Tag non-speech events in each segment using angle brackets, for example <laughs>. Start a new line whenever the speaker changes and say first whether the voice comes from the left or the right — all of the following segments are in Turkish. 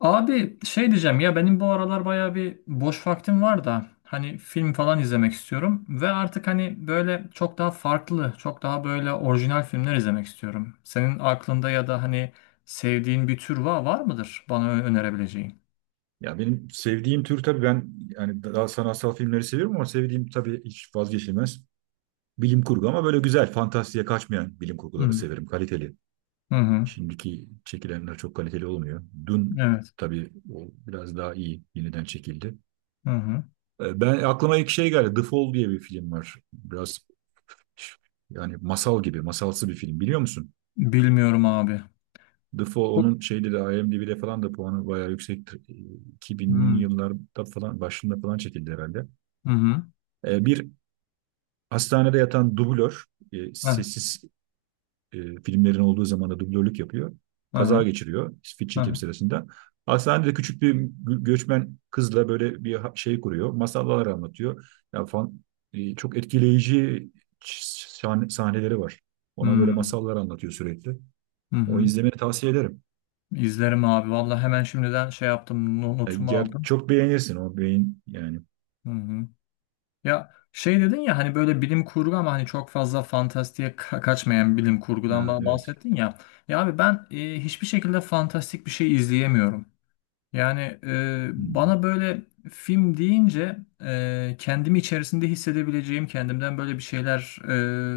left: Abi şey diyeceğim ya, benim bu aralar bayağı bir boş vaktim var da hani film falan izlemek istiyorum ve artık hani böyle çok daha farklı, çok daha böyle orijinal filmler izlemek istiyorum. Senin aklında ya da hani sevdiğin bir tür var, var mıdır bana önerebileceğin?
right: Ya benim sevdiğim tür, tabii ben yani daha sanatsal filmleri seviyorum, ama sevdiğim tabii hiç vazgeçilmez bilim kurgu, ama böyle güzel, fantastiğe kaçmayan bilim
left: Hı
right: kurguları
left: hı.
right: severim, kaliteli.
left: Hı.
right: Şimdiki çekilenler çok kaliteli olmuyor. Dün
left: Evet.
right: tabii o biraz daha iyi yeniden çekildi.
left: Hı hı.
right: Ben aklıma ilk şey geldi. The Fall diye bir film var. Biraz yani masal gibi, masalsı bir film, biliyor musun?
left: Bilmiyorum abi.
right: The Fall
left: Bu-
right: onun şeyde de IMDb'de falan da puanı bayağı yüksektir.
left: Hı
right: 2000'li
left: hı.
right: yıllarda falan, başında falan çekildi herhalde.
left: Hı.
right: Bir hastanede yatan dublör,
left: Heh,
right: sessiz e, filmlerin olduğu zaman da dublörlük yapıyor.
left: hı.
right: Kaza geçiriyor fit
left: Hı
right: çekim
left: hı.
right: sırasında. Hastanede küçük bir göçmen kızla böyle bir şey kuruyor. Masallar anlatıyor. Yani fan, Çok etkileyici sahneleri var.
left: Hı
right: Ona böyle masallar anlatıyor sürekli.
left: hı.
right: O,
left: Hı.
right: izlemeni tavsiye ederim.
left: İzlerim abi. Vallahi hemen şimdiden şey yaptım, notumu aldım.
right: Çok beğenirsin o beyin yani.
left: Hı hı. Ya şey dedin ya hani böyle bilim kurgu ama hani çok fazla fantastiğe kaçmayan bilim kurgudan
right: Ha, evet.
left: bahsettin ya. Ya abi ben hiçbir şekilde fantastik bir şey izleyemiyorum. Yani
right: Hmm.
left: bana böyle film deyince kendimi içerisinde hissedebileceğim, kendimden böyle bir şeyler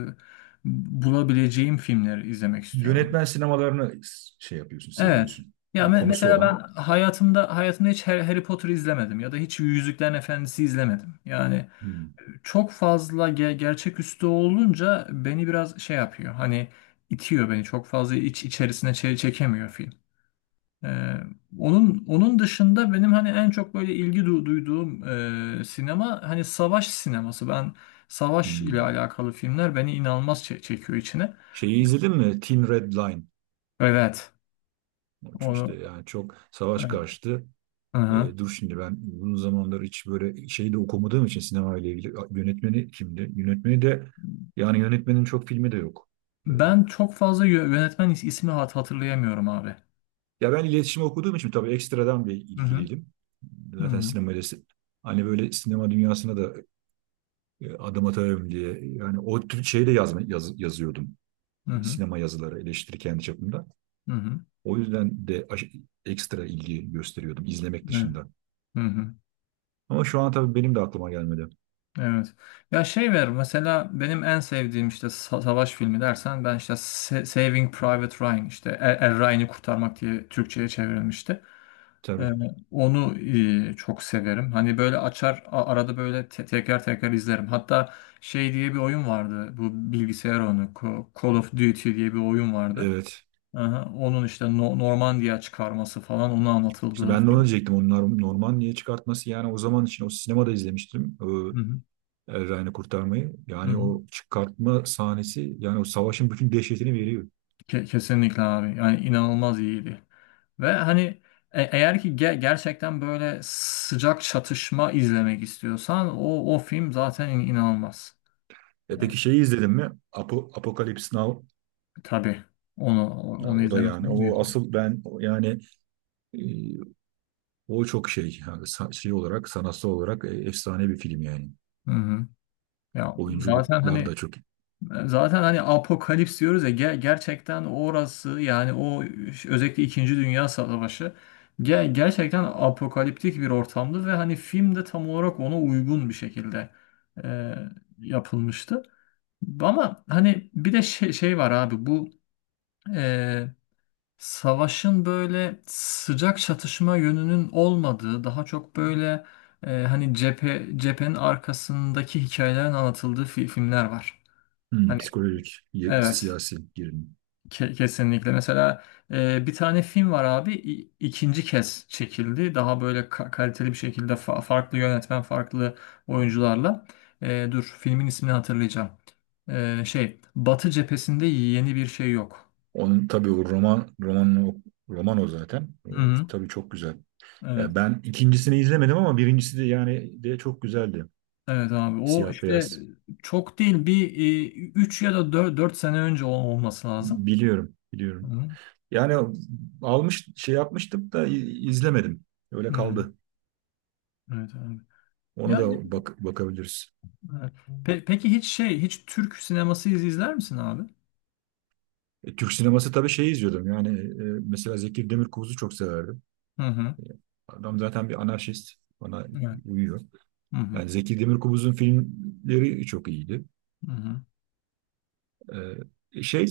left: e, bulabileceğim filmleri izlemek istiyorum.
right: Yönetmen sinemalarını şey yapıyorsun,
left: Evet.
right: seviyorsun.
left: Ya
right: Yani konusu
left: mesela ben
right: olan.
left: hayatımda hiç Harry Potter izlemedim ya da hiç Yüzüklerin Efendisi izlemedim. Yani
right: Hmm.
left: çok fazla gerçeküstü olunca beni biraz şey yapıyor. Hani itiyor beni. Çok fazla iç içerisine çekemiyor film. Ee, onun dışında benim hani en çok böyle ilgi duyduğum sinema hani savaş sineması. Ben savaş ile
right: Hmm.
left: alakalı filmler beni inanılmaz çekiyor içine.
right: Şeyi izledin mi? Thin Red Line.
left: Evet.
right: İşte
left: Onu,
right: yani çok savaş
left: evet.
right: karşıtı.
left: Hı-hı.
right: Dur, şimdi ben uzun zamandır hiç böyle şeyi de okumadığım için sinema ile ilgili, A, yönetmeni kimdi? Yönetmeni de yani yönetmenin çok filmi de yok. E,
left: Ben çok fazla yönetmen ismi hatırlayamıyorum abi.
right: Ya ben iletişim okuduğum için tabii ekstradan bir
left: Hı hı.
right: ilgiliydim.
left: Hı
right: Zaten
left: hı.
right: sinemayla hani böyle sinema dünyasına da adım atarım diye, yani o tür şeyi de yazma, yazıyordum.
left: Hı hı.
right: Sinema yazıları, eleştiri, kendi çapımda.
left: Hı hı.
right: O yüzden de ekstra ilgi gösteriyordum izlemek
left: Evet.
right: dışında.
left: Hı hı.
right: Ama şu an tabii benim de aklıma gelmedi.
left: Evet. Ya şey ver mesela benim en sevdiğim işte savaş filmi dersen, ben işte Saving Private Ryan, işte Er, Er Ryan'ı Kurtarmak diye Türkçe'ye çevrilmişti. Ee,
right: Tabii,
left: onu çok severim. Hani böyle açar, arada böyle tekrar tekrar izlerim. Hatta şey diye bir oyun vardı. Bu bilgisayar oyunu Call of Duty diye bir oyun vardı.
right: evet.
left: Aha, onun işte Normandiya çıkarması falan onu
right: İşte
left: anlatıldığı
right: ben de onu
left: film.
right: diyecektim. Onlar normal niye çıkartması, yani o zaman için o sinemada izlemiştim. O
left: Hı hı.
right: El Ryan'ı kurtarmayı.
left: Hı
right: Yani
left: hı.
right: o çıkartma sahnesi, yani o savaşın bütün dehşetini veriyor.
left: Kesinlikle abi. Yani inanılmaz iyiydi. Ve hani eğer ki gerçekten böyle sıcak çatışma izlemek istiyorsan o film zaten inanılmaz.
right: E
left: Yani,
right: peki, şeyi izledin mi? Apo, Apocalypse Now.
left: tabii onu
right: Ha,
left: onu
right: o da
left: izlemesi
right: yani
left: olur.
right: o asıl, ben yani, e, o çok şey yani, şey olarak, sanatsal olarak, efsane bir film yani.
left: Hı hı. Ya zaten
right: Oyunculuklar da
left: hani,
right: çok
left: zaten hani apokalips diyoruz ya, gerçekten orası, yani o özellikle İkinci Dünya Savaşı gerçekten apokaliptik bir ortamdı ve hani film de tam olarak ona uygun bir şekilde e, yapılmıştı. Ama hani bir de şey var abi, bu e, savaşın böyle sıcak çatışma yönünün olmadığı daha çok böyle hani cephenin arkasındaki hikayelerin anlatıldığı filmler var.
right: hmm,
left: Hani
right: psikolojik,
left: evet.
right: siyasi gerilim.
left: Kesinlikle. Mesela bir tane film var abi, ikinci kez çekildi. Daha böyle kaliteli bir şekilde, farklı yönetmen, farklı oyuncularla. E, dur, filmin ismini hatırlayacağım. E, şey, Batı Cephesinde Yeni Bir Şey Yok.
right: Onun tabii o roman, roman o zaten.
left: Hı-hı.
right: Tabii çok güzel.
left: Evet.
right: Ya ben ikincisini izlemedim, ama birincisi de yani de çok güzeldi.
left: Evet abi. O
right: Siyah
left: işte
right: beyaz.
left: çok değil, bir 3 ya da 4 sene önce olması lazım.
right: Biliyorum, biliyorum.
left: Hı-hı.
right: Yani almış şey yapmıştım da izlemedim. Öyle
left: Hı-hı.
right: kaldı.
left: Evet abi.
right: Onu
left: Yani
right: da bak bakabiliriz.
left: evet. Peki hiç hiç Türk sineması izler misin abi?
right: Türk sineması tabii şey izliyordum. Yani, mesela Zeki Demirkubuz'u çok severdim.
left: Hı hı.
right: E, Adam zaten bir anarşist. Bana
left: Evet.
right: uyuyor.
left: Hı hı,
right: Yani Zeki Demirkubuz'un filmleri çok iyiydi.
left: hı hı.
right: E, şey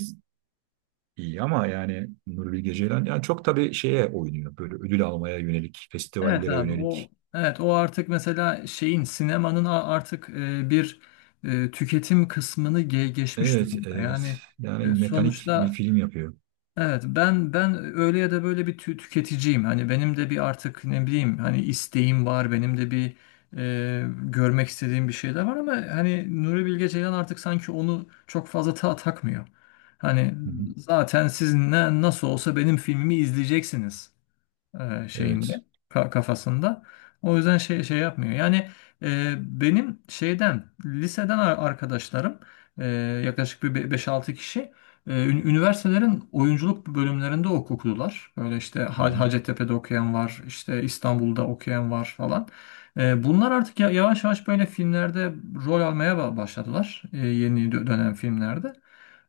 right: İyi, ama yani Nuri Bilge Ceylan yani çok tabii şeye oynuyor. Böyle ödül almaya yönelik,
left: Evet
right: festivallere
left: abi, o,
right: yönelik.
left: evet, o artık mesela sinemanın artık bir tüketim kısmını geçmiş
right: Evet,
left: durumda.
right: evet.
left: Yani
right: Yani mekanik bir
left: sonuçta
right: film yapıyor.
left: evet, ben öyle ya da böyle bir tüketiciyim. Hani benim de bir artık ne bileyim hani isteğim var. Benim de bir görmek istediğim bir şeyler var, ama hani Nuri Bilge Ceylan artık sanki onu çok fazla takmıyor. Hani
right: Hı hı.
left: zaten siz ne, nasıl olsa benim filmimi izleyeceksiniz
right: Evet.
left: şeyinde, kafasında. O yüzden şey yapmıyor. Yani e, benim liseden arkadaşlarım, e, yaklaşık bir 5-6 kişi üniversitelerin oyunculuk bölümlerinde okudular. Böyle işte
right: Hı
left: Hacettepe'de okuyan var, işte İstanbul'da okuyan var falan. E, bunlar artık yavaş yavaş böyle filmlerde rol almaya başladılar. E, yeni dönem filmlerde.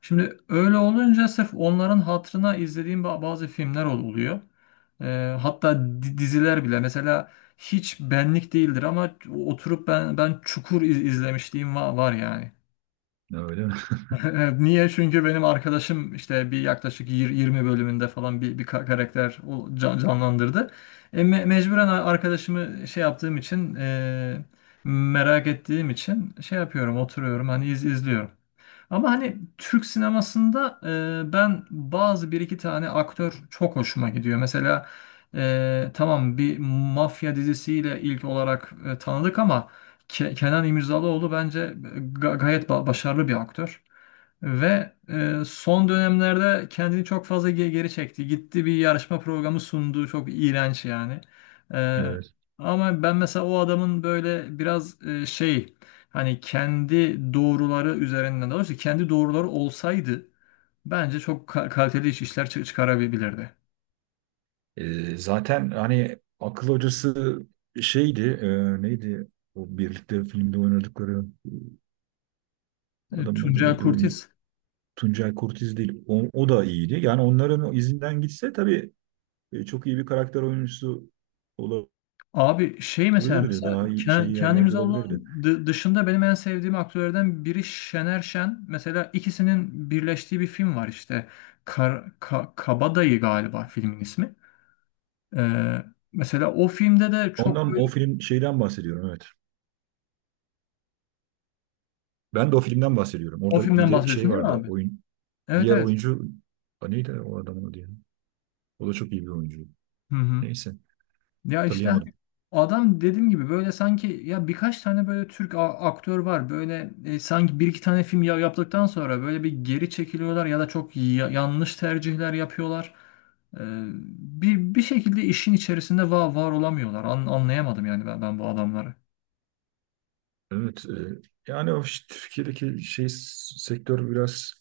left: Şimdi öyle olunca sırf onların hatırına izlediğim bazı filmler oluyor. Hatta diziler bile mesela hiç benlik değildir, ama oturup ben Çukur izlemişliğim var, var yani.
right: hı. Öyle mi? <laughs>
left: <laughs> Niye? Çünkü benim arkadaşım, işte bir yaklaşık 20 bölümünde falan bir karakter canlandırdı. E, mecburen arkadaşımı şey yaptığım için, merak ettiğim için şey yapıyorum, oturuyorum, hani izliyorum. Ama hani Türk sinemasında ben bazı bir iki tane aktör çok hoşuma gidiyor. Mesela tamam, bir mafya dizisiyle ilk olarak tanıdık, ama Kenan İmirzalıoğlu bence gayet başarılı bir aktör. Ve son dönemlerde kendini çok fazla geri çekti. Gitti, bir yarışma programı sundu. Çok iğrenç yani. E,
right: Evet.
left: ama ben mesela o adamın böyle biraz hani kendi doğruları üzerinden, daha doğrusu kendi doğruları olsaydı bence çok kaliteli işler çıkarabilirdi.
right: Zaten hani akıl hocası şeydi, e, neydi? O birlikte filmde oynadıkları
left: E,
right: adamın adı
left: Tuncel
right: neydi? Oyuncu,
left: Kurtiz.
right: Tuncay Kurtiz değil. O, o da iyiydi. Yani onların o izinden gitse tabii çok iyi bir karakter oyuncusu
left: Abi şey,
right: olabilirdi.
left: mesela
right: Daha iyi şey
left: Kenan
right: yerlerde olabilirdi.
left: İmirzalıoğlu'nun dışında benim en sevdiğim aktörlerden biri Şener Şen. Mesela ikisinin birleştiği bir film var işte. Kar, Kabadayı galiba filmin ismi. Ee, mesela o filmde de çok
right: Ondan, o
left: böyle,
right: film şeyden bahsediyorum, evet. Ben de o filmden bahsediyorum.
left: o
right: Orada bir
left: filmden
right: de şey
left: bahsediyorsun değil mi
right: vardı,
left: abi?
right: oyun
left: Evet,
right: diğer
left: evet.
right: oyuncu, ha, neydi o adamın adı ya? O da çok iyi bir oyuncu.
left: Hı hı.
right: Neyse,
left: Ya işte hani
right: hatırlayamadım.
left: adam, dediğim gibi, böyle sanki ya birkaç tane böyle Türk aktör var. Böyle sanki bir iki tane film yaptıktan sonra böyle bir geri çekiliyorlar ya da çok yanlış tercihler yapıyorlar. Ee, bir şekilde işin içerisinde var olamıyorlar. Anlayamadım yani ben bu adamları.
right: Evet, yani o işte Türkiye'deki şey sektör biraz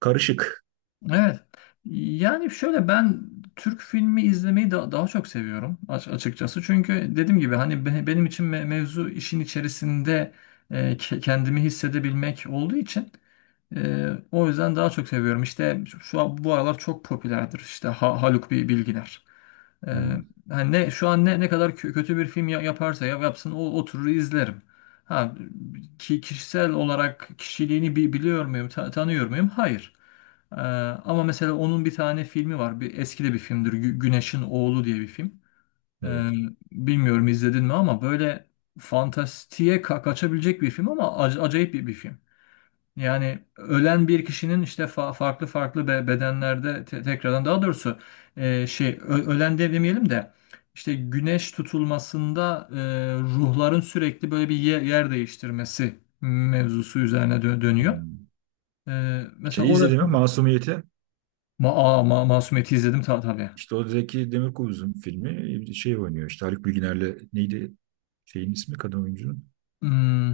right: karışık.
left: Evet. Yani şöyle, ben Türk filmi izlemeyi daha çok seviyorum açıkçası. Çünkü dediğim gibi, hani benim için mevzu işin içerisinde kendimi hissedebilmek olduğu için o yüzden daha çok seviyorum. İşte şu an bu aralar çok popülerdir. İşte Haluk Bilginer. Ee,
right: Hmm,
left: hani ne şu an ne kadar kötü bir film yaparsa yapsın, o oturur izlerim. Ha, ki kişisel olarak kişiliğini biliyor muyum, tanıyor muyum? Hayır. Ee, ama mesela onun bir tane filmi var. Bir eski de bir filmdir. Güneşin Oğlu diye bir film. Ee,
right: evet.
left: bilmiyorum izledin mi, ama böyle fantastiğe kaçabilecek bir film, ama acayip bir film. Yani ölen bir kişinin işte farklı farklı bedenlerde tekrardan, daha doğrusu ölen de demeyelim de, işte güneş tutulmasında, ruhların sürekli böyle bir yer değiştirmesi mevzusu üzerine dönüyor.
right: Hmm.
left: E, mesela
right: Şeyi
left: o da
right: izledim ya, Masumiyet'i.
left: ma aa, ma Masumiyet'i izledim tabii.
right: İşte o Zeki Demirkubuz'un filmi, şey oynuyor işte Haluk Bilginer'le, neydi şeyin ismi, kadın oyuncunun.
left: Hmm,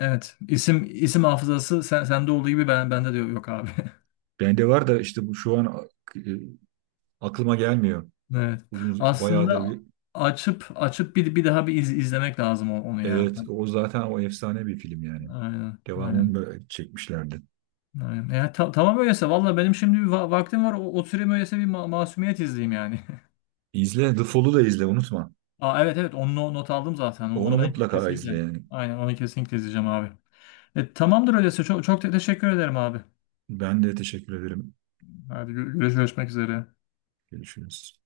left: evet. İsim hafızası sen sende olduğu gibi bende de yok abi. <laughs>
right: Bende var da, işte bu şu an e, aklıma gelmiyor.
left: Evet. Aslında
right: Bayağıdır.
left: açıp bir daha bir izlemek lazım onu ya.
right: Evet, o zaten o efsane bir film yani.
left: Aynen,
right: Devamını
left: aynen,
right: böyle çekmişlerdi.
left: aynen. Ya, tamam öyleyse, valla benim şimdi bir vaktim var. O, oturayım öyleyse bir masumiyet izleyeyim yani.
right: İzle, The Fall'u da izle, unutma.
left: <laughs> Aa, evet, evet, onu not aldım zaten. Onu
right: Onu
left: ben
right: mutlaka izle
left: kesinlikle.
right: yani.
left: Aynen, onu kesinlikle izleyeceğim abi. E, tamamdır öyleyse. Çok teşekkür ederim abi.
right: Ben de teşekkür ederim.
left: Hadi görüşmek üzere.
right: Görüşürüz.